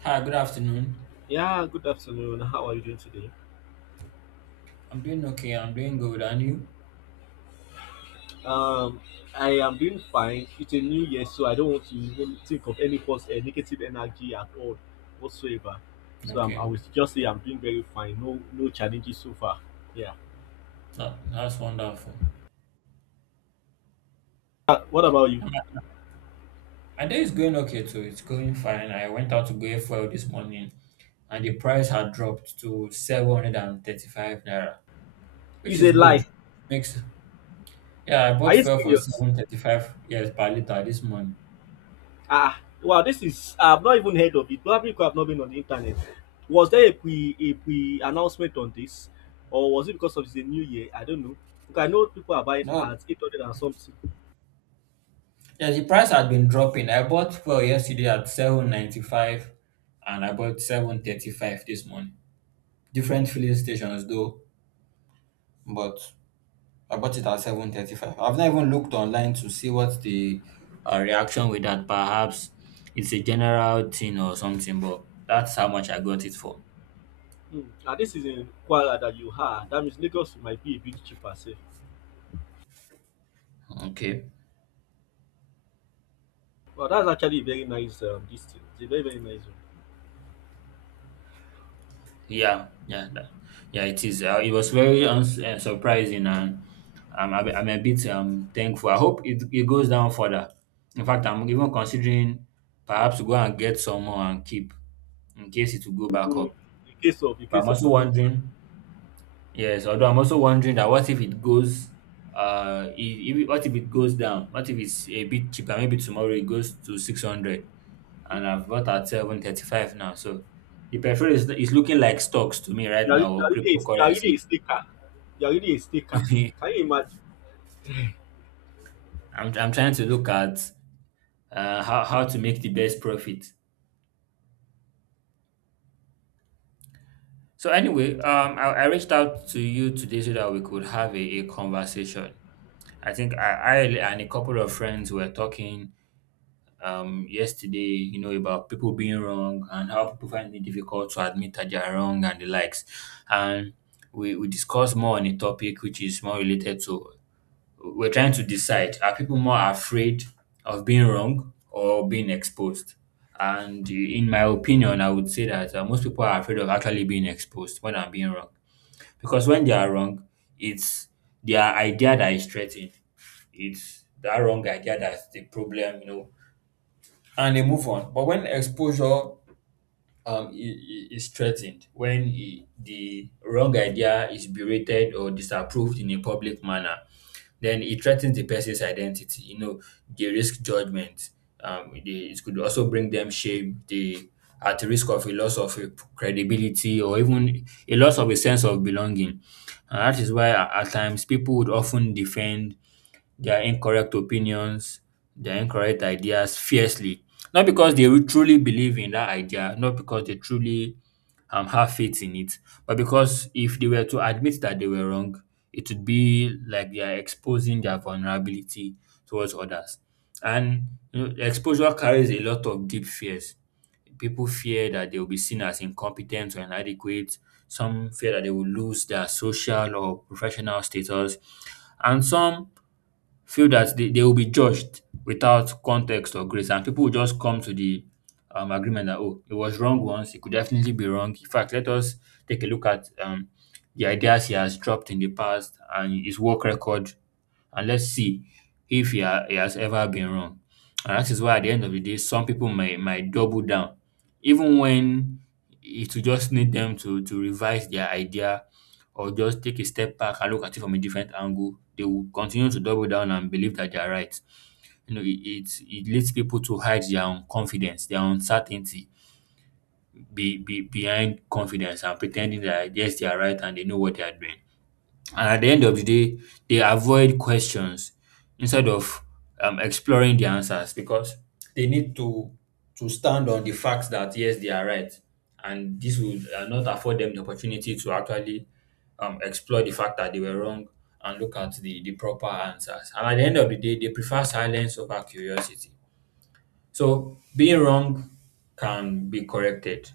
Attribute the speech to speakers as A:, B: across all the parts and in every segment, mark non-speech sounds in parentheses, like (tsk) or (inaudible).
A: Hi, good afternoon.
B: Yeah, good afternoon. How are you doing today?
A: I'm doing okay. I'm doing good. And you?
B: Um, I am doing fine. It's a new year, so I don't want to even think of any negative energy at all whatsoever. So I
A: Okay.
B: will just say I'm doing very fine. No, no challenges so far. Yeah.
A: That's wonderful.
B: What about you?
A: And My, my day is going okay too. It's going fine. I went out to go fuel this morning and the price had dropped to 735 naira, which
B: It's
A: is
B: a
A: good.
B: lie.
A: Makes yeah, I
B: Are
A: bought
B: you
A: fuel for
B: serious?
A: 735, yes, per liter this morning.
B: Wow. This is I've not even heard of it. Probably because I've not been on the internet. Was there a pre announcement on this, or was it because of the new year? I don't know. Because I know people are buying
A: No.
B: at 800 and something.
A: Yeah, the price had been dropping. I bought fuel yesterday at 795 and I bought 735 this morning. Different filling stations though, but I bought it at 735. I've not even looked online to see what the reaction with that. Perhaps it's a general thing or something, but that's how much I got it for.
B: Mm. And this is in Kwara that you have. That means Lagos might be a bit cheaper, safe.
A: Okay.
B: Well, that's actually a very nice this thing. It's a very very nice one.
A: Yeah. Yeah. Yeah. It is. It was very surprising, and I'm a bit thankful. I hope it goes down further. In fact, I'm even considering perhaps to go and get some more and keep in case it will go back up.
B: In
A: But I'm
B: case of
A: also
B: a good,
A: wondering. Yes, although I'm also wondering that what if it goes, I- if, it- what if it goes down? What if it's a bit cheaper? Maybe tomorrow it goes to 600, and I've got at 735 now. So the petrol is looking like stocks to me right
B: you
A: now, or
B: are really you are really
A: cryptocurrency.
B: a sticker. You are really a sticker.
A: (laughs)
B: Can you imagine?
A: I'm trying to look at how to make the best profit. So anyway, I reached out to you today so that we could have a conversation. I think I and a couple of friends were talking yesterday, you know, about people being wrong and how people find it difficult to admit that they are wrong and the likes. And we discussed more on a topic which is more related to we're trying to decide, are people more afraid of being wrong or being exposed? And in my opinion, I would say that most people are afraid of actually being exposed when I'm being wrong. Because when they are wrong, it's their idea that is threatened, it's that wrong idea that's the problem, you know, and they move on. But when exposure is threatened, when the wrong idea is berated or disapproved in a public manner, then it threatens the person's identity. You know, they risk judgment. It could also bring them shame. They at risk of a loss of a credibility or even a loss of a sense of belonging. And that is why at times people would often defend their incorrect opinions, their incorrect ideas fiercely. Not because they will truly believe in that idea, not because they truly have faith in it, but because if they were to admit that they were wrong, it would be like they are exposing their vulnerability towards others. And you know, exposure carries a lot of deep fears. People fear that they will be seen as incompetent or inadequate. Some fear that they will lose their social or professional status. And some feel that they will be judged without context or grace. And people will just come to the agreement that, oh, it was wrong once, it could definitely be wrong. In fact, let us take a look at the ideas he has dropped in the past and his work record, and let's see if he has ever been wrong. And that is why at the end of the day, some people might double down, even when it will just need them to revise their idea or just take a step back and look at it from a different angle. They will continue to double down and believe that they are right. You know, it leads people to hide their own confidence, their uncertainty be behind confidence and pretending that yes, they are right and they know what they are doing. And at the end of the day, they avoid questions instead of exploring the answers, because they need to stand on the facts that yes, they are right, and this would not afford them the opportunity to actually explore the fact that they were wrong and look at the proper answers. And at the end of the day, they prefer silence over curiosity. So being wrong can be corrected,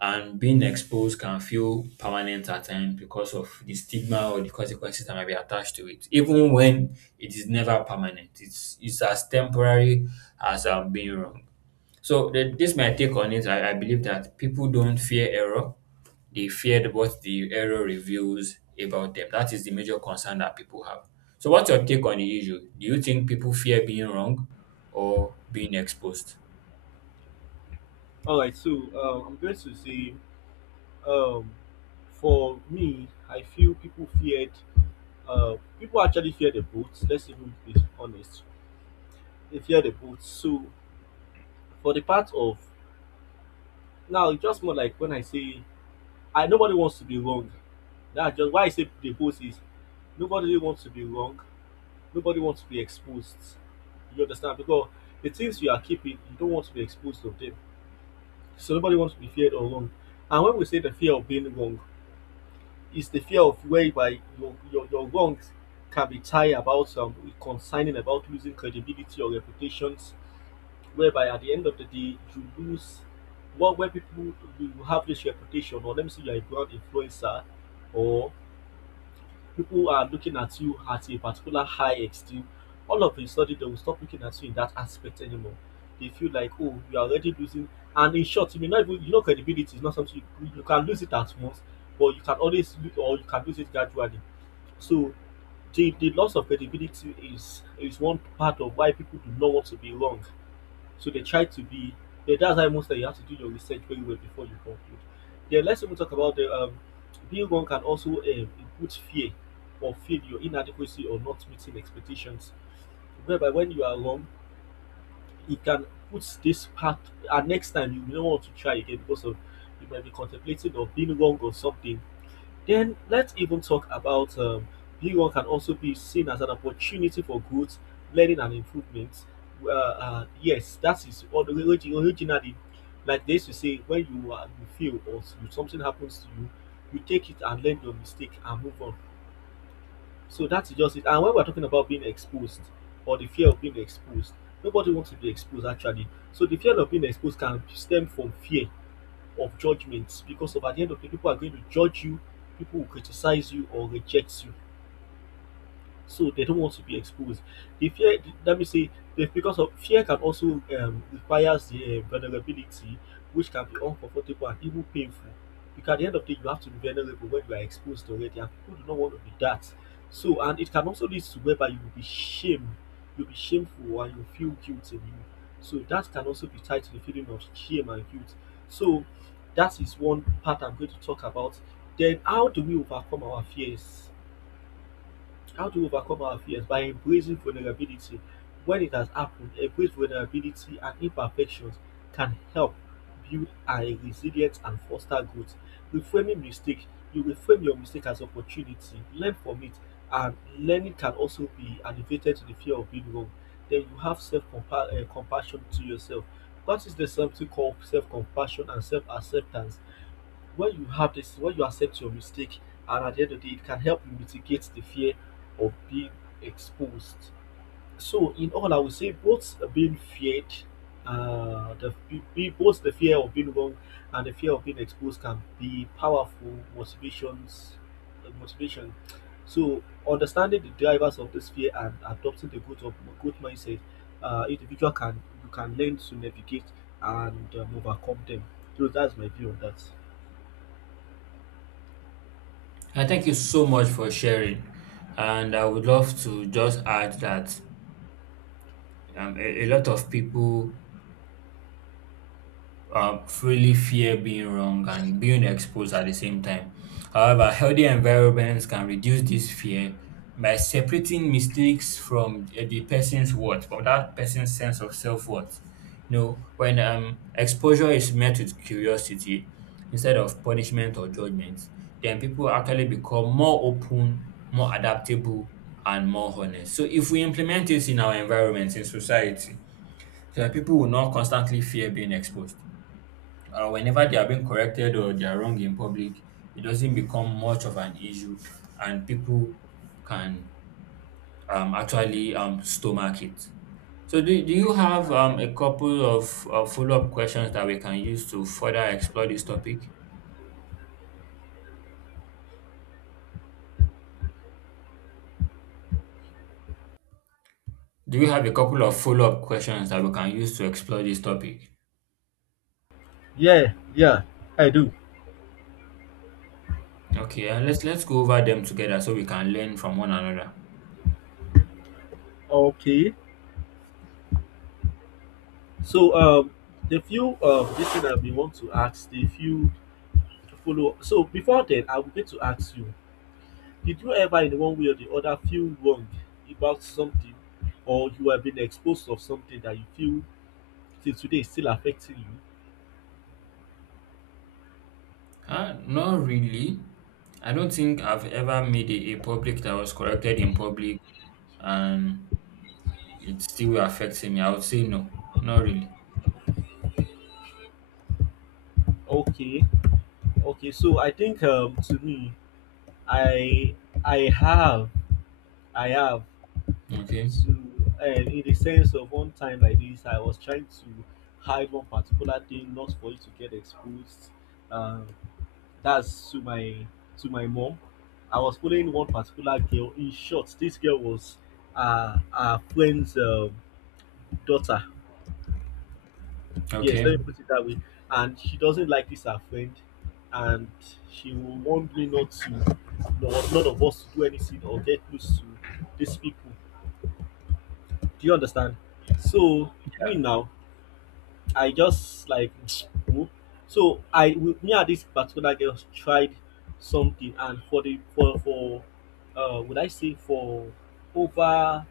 A: and being exposed can feel permanent at times because of the stigma or the consequences that might be attached to it, even when it is never permanent. It's as temporary as being wrong. So this my take on it, I believe that people don't fear error, they feared what the error reveals about them. That is the major concern that people have. So what's your take on the issue? Do you think people fear being wrong or being exposed?
B: All right, so I'm going to say um, for me, I feel people feared. People actually fear the boats. Let's even be honest. They fear the boats. So for the part of now, it's just more like when I say I nobody wants to be wrong. That's just why I say the post is nobody really wants to be wrong. Nobody wants to be exposed. You understand? Because the things you are keeping, you don't want to be exposed of them. So nobody wants to be feared or wrong. And when we say the fear of being wrong, it's the fear of whereby your wrongs can be tied about concerning about losing credibility or reputations, whereby at the end of the day you lose what where people you have this reputation or let me say you're a brand influencer or people are looking at you at a particular high esteem, all of a sudden they will stop looking at you in that aspect anymore. They feel like, oh, you are already losing. And in short, you may not even, you know, credibility is not something you can lose it at once, but you can always lose, or you can lose it gradually. So the loss of credibility is one part of why people do not want to be wrong. So they try to be. Yeah, that's why most that you have to do your research very well before you conclude. Then let's even talk about the being wrong can also include fear or feel your inadequacy or not meeting expectations. Whereby when you are wrong, it can put this path. And next time you don't want to try again because of you might be contemplating of being wrong or something. Then let's even talk about B1 can also be seen as an opportunity for growth, learning, and improvement. Yes, that is all originally, like this. You to say, when you you feel or something happens to you, you take it and learn your mistake and move on. So that's just it. And when we're talking about being exposed or the fear of being exposed, nobody wants to be exposed actually. So the fear of being exposed can stem from fear of judgments, because at the end of the day, people are going to judge you, people will criticize you or reject you, so they don't want to be exposed. The fear, let me say, because of fear can also requires the vulnerability, which can be uncomfortable and even painful. Because at the end of the day, you have to be vulnerable when you are exposed already, and people do not want to be that. So, and it can also lead to whereby you will be shamed, you'll be shameful, and you feel guilty. So that can also be tied to the feeling of shame and guilt. So that is one part I'm going to talk about. Then, how do we overcome our fears? How to overcome our fears by embracing vulnerability. When it has happened, embrace vulnerability and imperfections can help build a resilience and foster growth. Reframing mistake, you reframe your mistake as opportunity, learn from it, and learning can also be elevated to the fear of being wrong. Then you have self compassion to yourself. Practice the something called self compassion and self acceptance when you have this when you accept your mistake, and at the end of the day it can help you mitigate the fear of being exposed. So in all I would say both being feared both the fear of being wrong and the fear of being exposed can be powerful motivations, motivation. So understanding the drivers of this fear and adopting the growth of growth mindset, individual can you can learn to navigate and overcome them. So that's my view on that.
A: I thank you so much for sharing. And I would love to just add that a lot of people freely fear being wrong and being exposed at the same time. However, healthy environments can reduce this fear by separating mistakes from the person's worth, from that person's sense of self worth. You know, when exposure is met with curiosity instead of punishment or judgment, then people actually become more open, more adaptable, and more honest. So, if we implement this in our environments, in society, then people will not constantly fear being exposed whenever they are being corrected or they are wrong in public, it doesn't become much of an issue, and people can actually stomach it. So, do you have a couple of follow up questions that we can use to further explore this topic? Do you have a couple of follow up questions that we can use to explore this topic?
B: Yeah, yeah, I do.
A: Okay, let's go over them together so we can learn from one another.
B: Okay. So the few this thing that we want to ask, the few follow so before then I'm going to ask you, did you ever in one way or the other feel wrong about something or you have been exposed of something that you feel till today is still affecting you?
A: Not really. I don't think I've ever made a public that was corrected in public, and it still affecting me, I would say no, not really.
B: Okay, okay. So I think to me I I have I have
A: Okay.
B: to in the sense of one time like this I was trying to hide one particular thing not for it to get exposed, um that's to my mom. I was following one particular girl. In short, this girl was our friend's daughter, yes, let
A: Okay.
B: me put it that way. And she doesn't like this her friend, and she will want me not to not, none of us to do anything or get close to these people, do you understand? So me now, I just like (tsk) "Who?" So me and this particular girl tried something, and for the for would I say for over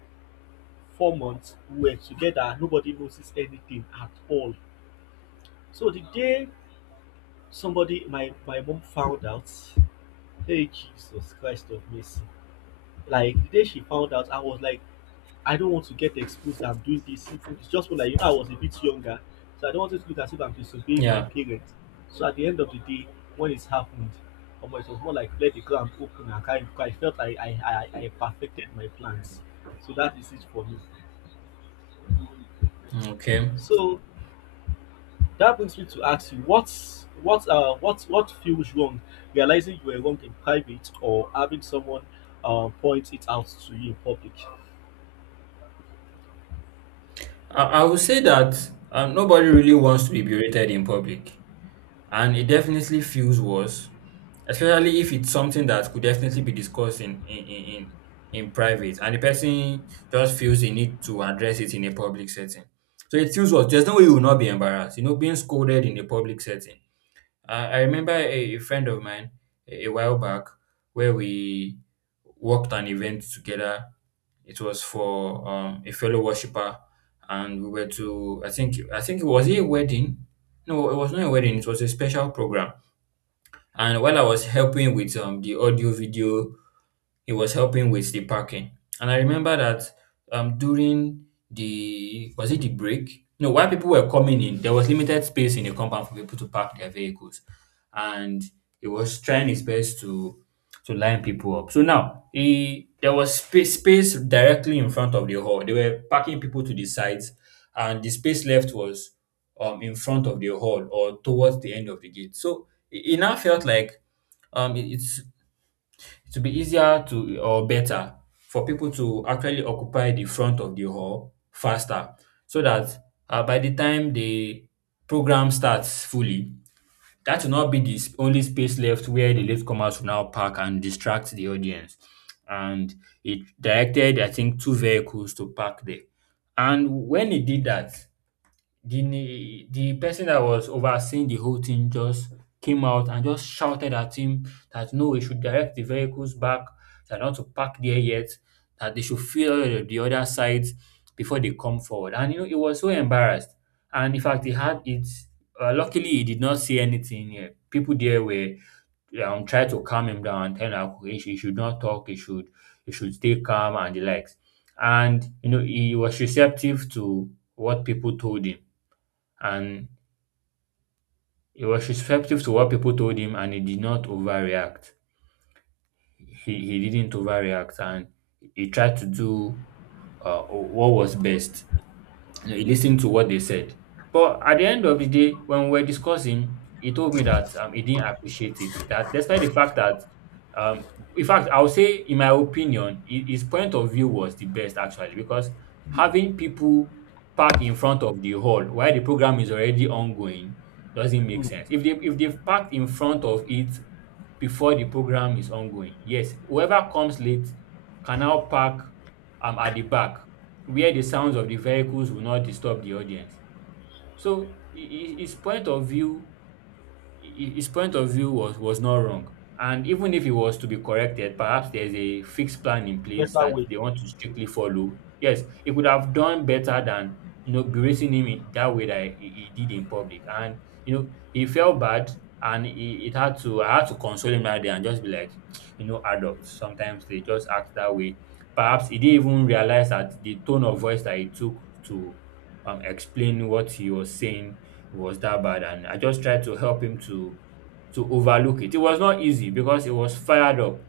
B: 4 months we were together, nobody noticed anything at all. So the day somebody my my mom found out, hey Jesus Christ of mercy. Like the day she found out I was like I don't want to get exposed that I'm doing this. If it's just more like you know, I was a bit younger, so I don't want it to look as if I'm disobeying my
A: Yeah.
B: parents. So at the end of the day, when it's happened, it was more like let the ground open. Like, I felt I perfected my plans. So that is it for me.
A: Okay.
B: So that brings me to ask you what's what feels wrong, realizing you were wrong in private or having someone point it out to you in public.
A: I would say that nobody really wants to be berated in public, and it definitely feels worse, especially if it's something that could definitely be discussed in in private, and the person just feels the need to address it in a public setting. So it feels worse. There's no way you will not be embarrassed. You know, being scolded in a public setting, I remember a friend of mine a while back where we worked an event together. It was for a fellow worshipper, and we were to I think it was it a wedding. No, it was not a wedding. It was a special program. And while I was helping with the audio video, he was helping with the parking. And I remember that during the, was it the break? No, while people were coming in, there was limited space in the compound for people to park their vehicles, and he was trying his best to line people up. So now he, there was space directly in front of the hall. They were parking people to the sides, and the space left was in front of the hall or towards the end of the gate. So it now felt like it's it will be easier to or better for people to actually occupy the front of the hall faster so that by the time the program starts fully, that will not be the only space left, where the latecomers will now park and distract the audience. And it directed, I think, two vehicles to park there. And when it did that, the the person that was overseeing the whole thing just came out and just shouted at him that no, we should direct the vehicles back, they're not to park there yet, that they should fill the other sides before they come forward. And you know, he was so embarrassed. And in fact, he had it. Luckily, he did not see anything. Yeah. People there were try to calm him down and tell him that he should not talk, he should stay calm and the likes. And you know, he was receptive to what people told him and he was receptive to what people told him and he did not overreact. He didn't overreact and he tried to do what was best. He listened to what they said. But at the end of the day, when we were discussing, he told me that he didn't appreciate it. That despite the fact that, um, in fact, I would say, in my opinion, his point of view was the best actually because
B: Mm,
A: having people park in front of the hall while the program is already ongoing doesn't make
B: mm,
A: sense. If they've parked in front of it before the program is ongoing, yes, whoever comes late can now park at the back where the sounds of the vehicles will not disturb the audience. So his point of view his point of view was not wrong. And even if it was to be corrected, perhaps there's a fixed plan in place
B: better
A: that
B: way.
A: they want to strictly follow. Yes, he could have done better than berating him in that way that he did in public. And he felt bad, and he, it had to I had to console him that day and just be like, you know, adults sometimes they just act that way. Perhaps he didn't even realize that the tone of voice that he took to explain what he was saying was that bad, and I just tried to help him to overlook it. It was not easy because he was fired up.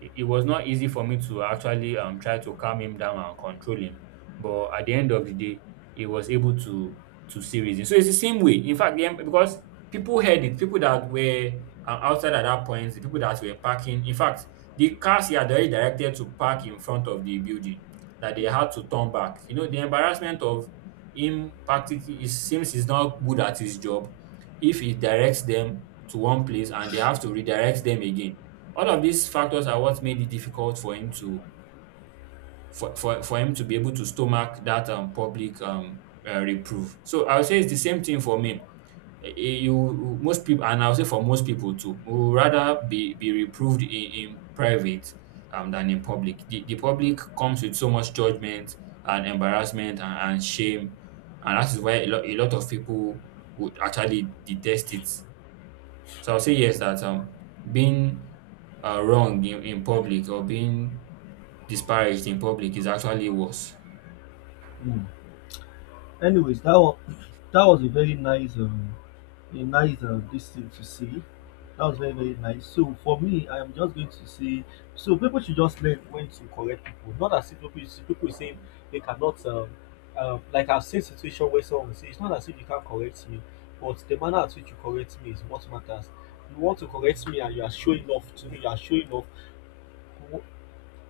A: It was not easy for me to actually try to calm him down and control him. But at the end of the day, he was able to see reason. So it's the same way. In fact, then because people heard it, people that were outside at that point, the people that were parking. In fact, the cars he had already directed to park in front of the building, that they
B: Mm,
A: had to turn back. You know, the embarrassment of him, practically it seems he's not good at his job if he directs them to one place and they have to redirect them again. All of these factors are what made it difficult for him to be able to stomach that public reproof. So I would say it's the same thing for me. You most people, and I would say for most people too, would rather be reproved in private, than in public. The public comes with so much judgment and embarrassment and shame, and that is why a lot of people would actually detest it. So I'll say yes that being wrong in public or being disparaged in public is actually worse.
B: mm. Anyways, that was a very nice, a nice this thing to see. That was very very nice. So for me, I am just going to say, so people should just learn when to correct people. Not as if people people say they cannot. Like I've seen situation where someone will say it's not as if you can't correct me, but the manner at which you correct me is what matters. You want to correct me and you are showing off to me. You are showing off,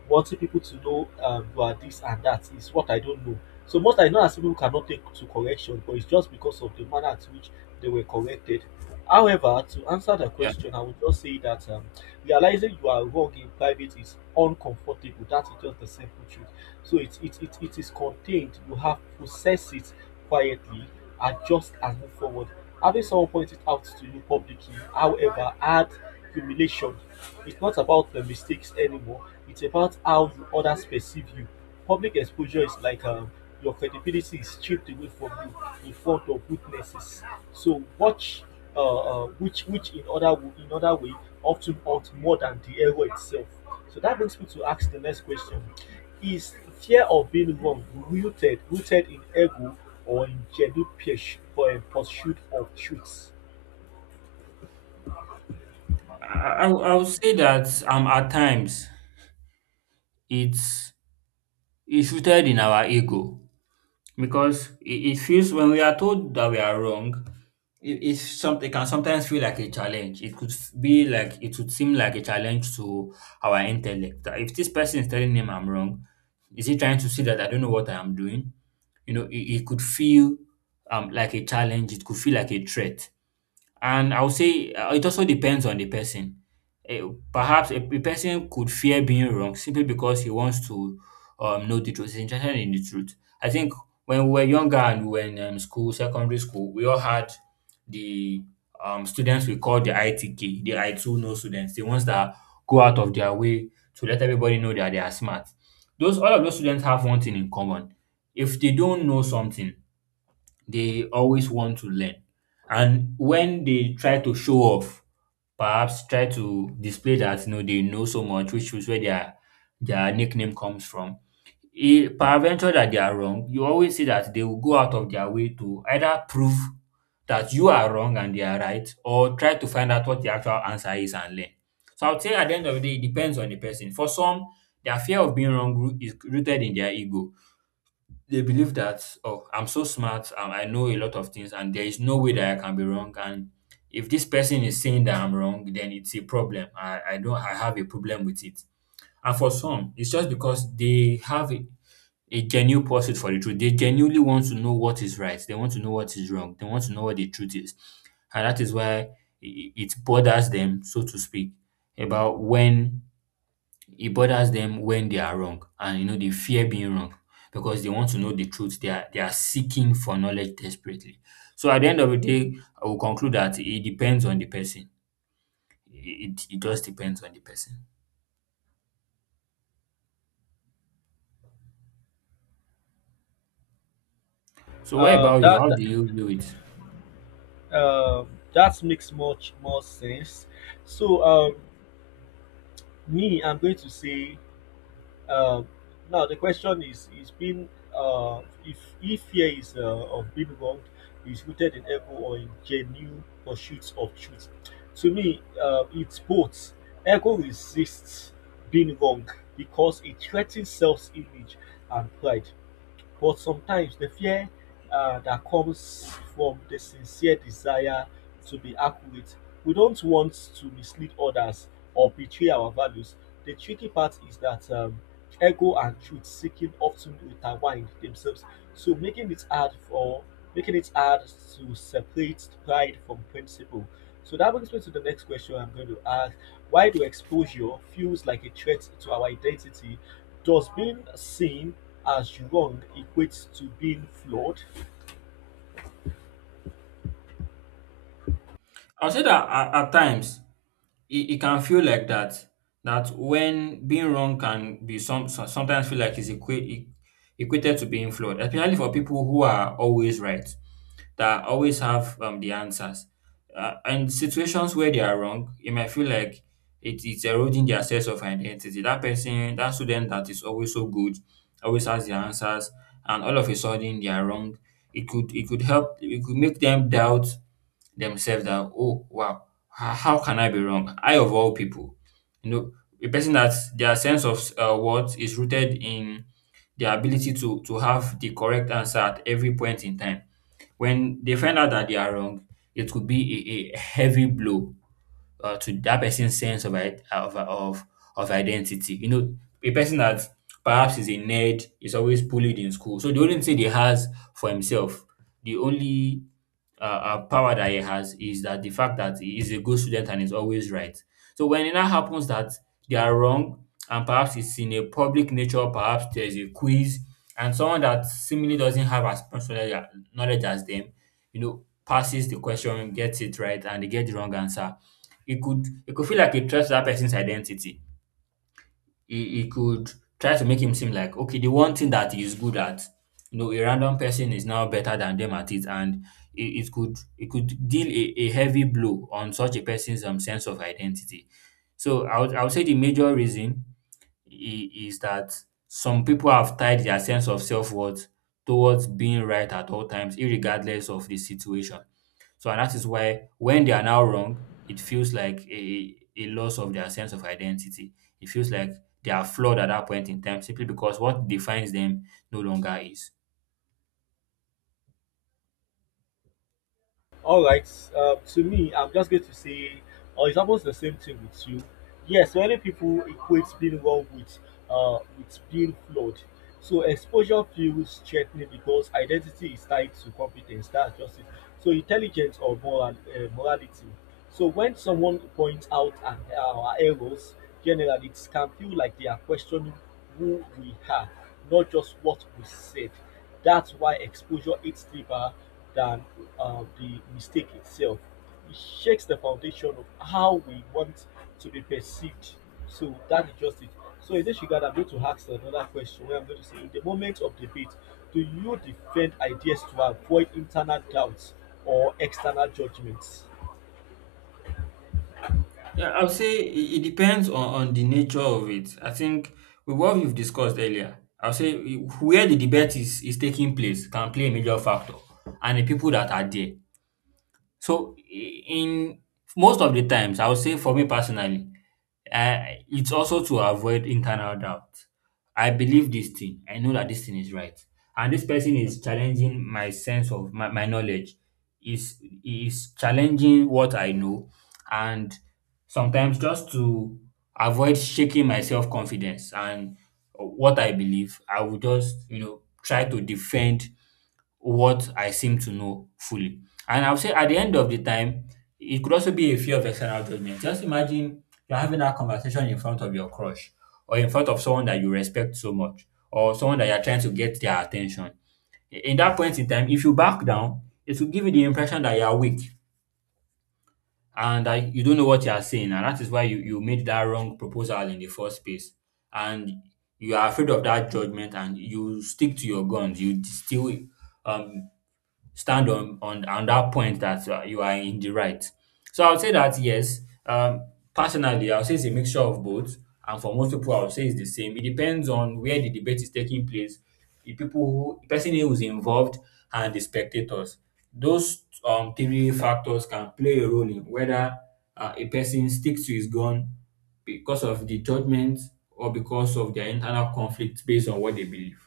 B: wanting people to know you are this and that is what I don't know. So most times, not as people cannot take to correction, but it's just because of the manner at which they were corrected. However, to answer the
A: Yeah,
B: question, I would just say that realizing you are wrong in private is uncomfortable. That is just the simple truth. So it is contained. You have to process it quietly, adjust and move forward. Having someone point it out to you publicly, however, add humiliation. It's not about the mistakes anymore. It's about how you others perceive you. Public exposure is like your credibility is stripped away from you in front of witnesses. So watch, which in other way often hurt more than the error itself. So that brings me to ask the next question: Is fear of being wrong rooted in ego or in jealousy for a pursuit of truth?
A: I would say that at times it's rooted in our ego because it feels when we are told that we are wrong, it's something. It can sometimes feel like a challenge. It could f- be like it would seem like a challenge to our intellect. That if this person is telling him I'm wrong, is he trying to see that I don't know what I am doing? You know, it could feel like a challenge. It could feel like a threat. And I'll say it also depends on the person. Eh, perhaps a person could fear being wrong simply because he wants to know the truth. He's interested in the truth. I think when we were younger and we were in school, secondary school, we all had the students we call the ITK, the I two no students, the ones that go out of their way to let everybody know that they are smart. Those, all of those students have one thing in common. If they don't know something, they always want to learn. And when they try to show off, perhaps try to display that you know they know so much, which is where their nickname comes from. E peradventure that they are wrong, you always see that they will go out of their way to either prove that you are wrong and they are right, or try to find out what the actual answer is and learn. So I would say at the end of the day, it depends on the person. For some, their fear of being wrong is rooted in their ego. They believe that, oh, I'm so smart, I know a lot of things and there is no way that I can be wrong. And if this person is saying that I'm wrong, then it's a problem. I don't, I have a problem with it. And for some it's just because they have a genuine pursuit for the truth. They genuinely want to know what is right, they want to know what is wrong, they want to know what the truth is. And that is why it bothers them, so to speak, about when it bothers them when they are wrong, and you know they fear being wrong because they want to know the truth. They are seeking for knowledge desperately. So at the end of the day, I will conclude that it depends on the person. It just depends on the person. So what
B: Uh,
A: about you?
B: that
A: How do
B: that,
A: you do it?
B: that makes much more sense. So me, I'm going to say Uh, now the question is being if fear is of being wronged is rooted in ego or in genuine pursuits of truth? To me, it's both. Ego resists being wrong because it threatens self-image and pride, but sometimes the fear that comes from the sincere desire to be accurate, we don't want to mislead others or betray our values. The tricky part is that ego and truth seeking often intertwine themselves, so making it hard to separate pride from principle. So that brings me to the next question I'm going to ask. Why do exposure feels like a threat to our identity? Does being seen as wrong equate to being flawed?
A: I'll say that at times it can feel like that. That when being wrong can be sometimes feel like it's equated to being flawed, especially for people who are always right, that always have the answers. And situations where they are wrong, it might feel like it is eroding their sense of identity. That person, that student that is always so good, always has the answers, and all of a sudden they are wrong. It could make them doubt themselves. That, oh wow, how can I be wrong? I, of all people, you know, a person that their sense of worth is rooted in their ability to have the correct answer at every point in time, when they find out that they are wrong, it could be a heavy blow to that person's sense of, of identity. You know, a person that perhaps is a nerd is always bullied in school. So the only thing he has for himself, the only power that he has is that the fact that he is a good student and is always right. So when it now happens that they are wrong, and perhaps it's in a public nature, perhaps there's a quiz, and someone that seemingly doesn't have as much knowledge as them, you know, passes the question, gets it right, and they get the wrong answer. It could feel like it threat that person's identity. It could try to make him seem like, okay, the one thing that he's good at, you know, a random person is now better than them at it, and it could deal a heavy blow on such a person's sense of identity. So I would say the major reason is that some people have tied their sense of self worth towards being right at all times, irregardless of the situation. So, and that is why when they are now wrong, it feels like a loss of their sense of identity. It feels like they are flawed at that point in time simply because what defines them no longer is.
B: All right. To me, I'm just going to say, it's almost the same thing with you. Yes, many people equate being wrong with being flawed. So exposure feels threatening because identity is tied to competence. That's just it. So intelligence or moral morality. So when someone points out our errors, generally it can feel like they are questioning who we are, not just what we said. That's why exposure hits deeper than the mistake itself. It shakes the foundation of how we want to be perceived. So that is just it. So in this regard, I'm going to ask another question where I'm going to say, in the moment of debate, do you defend ideas to avoid internal doubts or external judgments?
A: Yeah, I would say it depends on the nature of it. I think with what we've discussed earlier, I would say where the debate is taking place can play a major factor, and the people that are there. So in most of the times, I would say for me personally, uh, it's also to avoid internal doubt. I believe this thing. I know that this thing is right, and this person is challenging my sense of my knowledge. Is is challenging what I know, and sometimes just to avoid shaking my self-confidence and what I believe, I will just, you know, try to defend what I seem to know fully. And I would say at the end of the time, it could also be a fear of external judgment. Just imagine you're having that conversation in front of your crush, or in front of someone that you respect so much, or someone that you're trying to get their attention. In that point in time, if you back down, it will give you the impression that you are weak and you don't know what you are saying, and that is why you made that wrong proposal in the first place, and you are afraid of that judgment, and you stick to your guns. You still um stand on that point that you are in the right. So I would say that yes, personally, I would say it's a mixture of both, and for most people, I would say it's the same. It depends on where the debate is taking place, the person who is involved, and the spectators. Those three factors can play a role in whether a person sticks to his gun, because of the judgment or because of their internal conflict based on what they believe.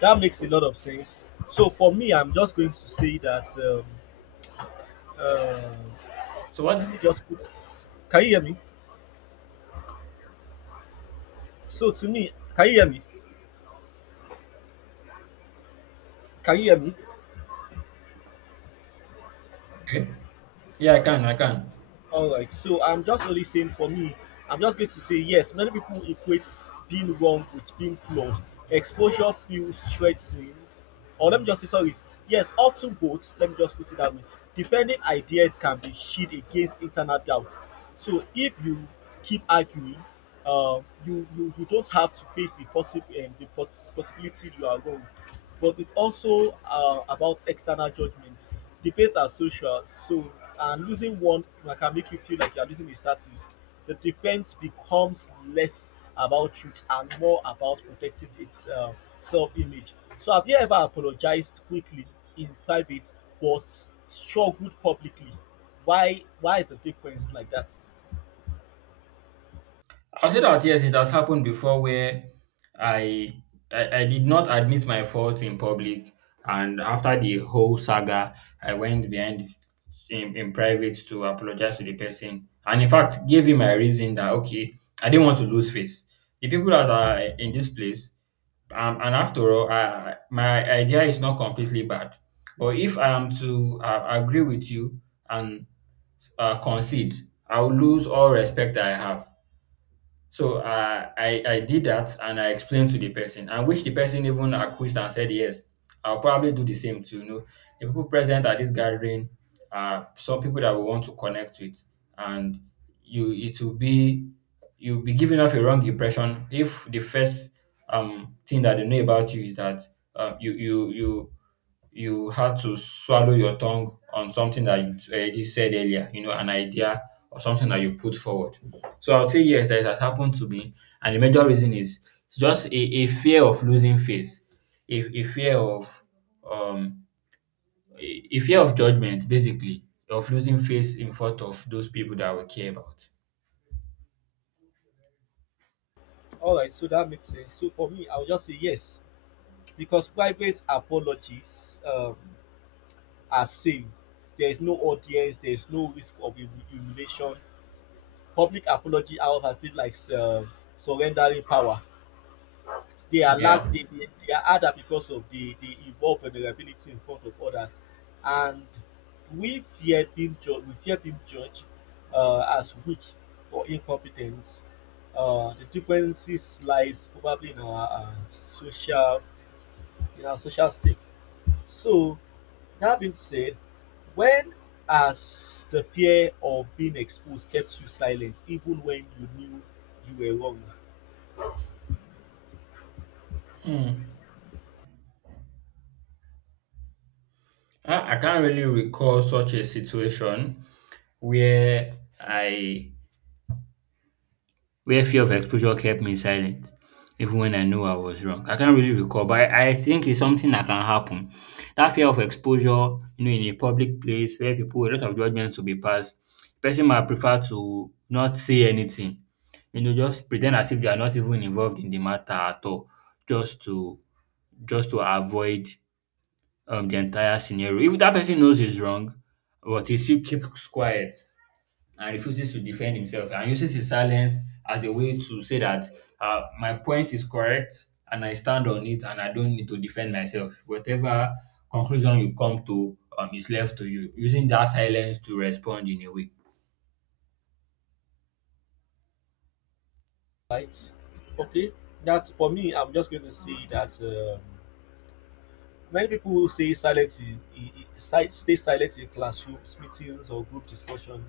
B: That makes a lot of sense. So for me, I'm just going to say that. Uh,
A: So
B: let me
A: what?
B: just put. Can you hear me? So to me, can you hear me? Can you hear me?
A: Okay. Yeah, I can. I can.
B: All right. So I'm just only saying for me, I'm just going to say yes. Many people equate being wrong with being flawed. Exposure feels threatening. Or let me just say sorry. Yes, often both. Let me just put it that way. Defending ideas can be shield against internal doubts. So if you keep arguing, you don't have to face the possible possibility you are wrong. But it also about external judgment. The Debates are social, so and losing one can make you feel like you're losing your status. The defense becomes less about truth and more about protecting its self-image. So, have you ever apologized quickly in private but struggled publicly? Why? Why is the difference like that?
A: I'll say that yes, it has happened before where I, I did not admit my fault in public, and after the whole saga, I went behind in private to apologize to the person, and in fact gave him my reason that, okay, I didn't want to lose face. The people that are in this place, and after all, my idea is not completely bad. But if I am to agree with you and concede, I will lose all respect that I have. So I did that and I explained to the person, and which the person even acquiesced and said yes. I'll probably do the same too. You know, the people present at this gathering are some people that we want to connect with, and you it will be you'll be giving off a wrong impression if the first thing that they know about you is that you you had to swallow your tongue on something that you already said earlier, you know, an idea or something that you put forward. So I would say yes, that has happened to me. And the major reason is just a fear of losing face, a fear of um a fear of judgment, basically, of losing face in front of those people that we care about.
B: All right, so that makes sense. So for me, I would just say yes because private apologies are safe. There is no audience. There is no risk of humiliation. Public apology out I feel like surrendering power. They are lack
A: Yeah.
B: they, they they are harder because of the involved vulnerability in front of others, and we fear being judged. We fear being judged as weak or incompetent. The differences lies probably in our social stake. So, that being said, when has the fear of being exposed kept you silent even when you knew you were wrong?
A: I can't really recall such a situation where I where fear of exposure kept me silent even when I knew I was wrong. I can't really recall, but I think it's something that can happen. That fear of exposure, you know, in a public place where people, a lot of judgments will be passed, person might prefer to not say anything, you know, just pretend as if they are not even involved in the matter at all, just to avoid the entire scenario. If that person knows he's wrong, but he still keeps quiet, and refuses to defend himself and uses his silence as a way to say that, my point is correct and I stand on it and I don't need to defend myself. Whatever conclusion you come to, is left to you, using that silence to respond in a way.
B: Right? Okay, that for me, I'm just going to say that. Many people say silent stay silent in classrooms, meetings, or group discussion.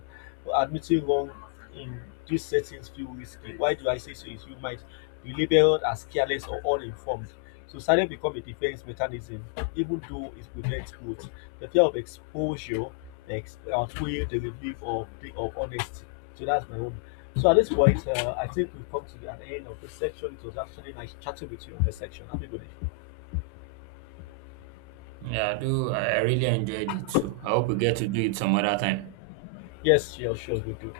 B: But admitting wrong in these settings feel risky. Why do I say so? Is you might be labeled as careless or uninformed. So silence become a defense mechanism, even though it prevents growth. The fear of exposure outweigh the relief of honesty. So that's my own. So at this point, I think we've come to the an end of this section. It was actually nice chatting with you on this section. Happy birthday.
A: Yeah, I do. I really enjoyed it. So I hope we get to do it some other time.
B: Yes, sure, sure, we do.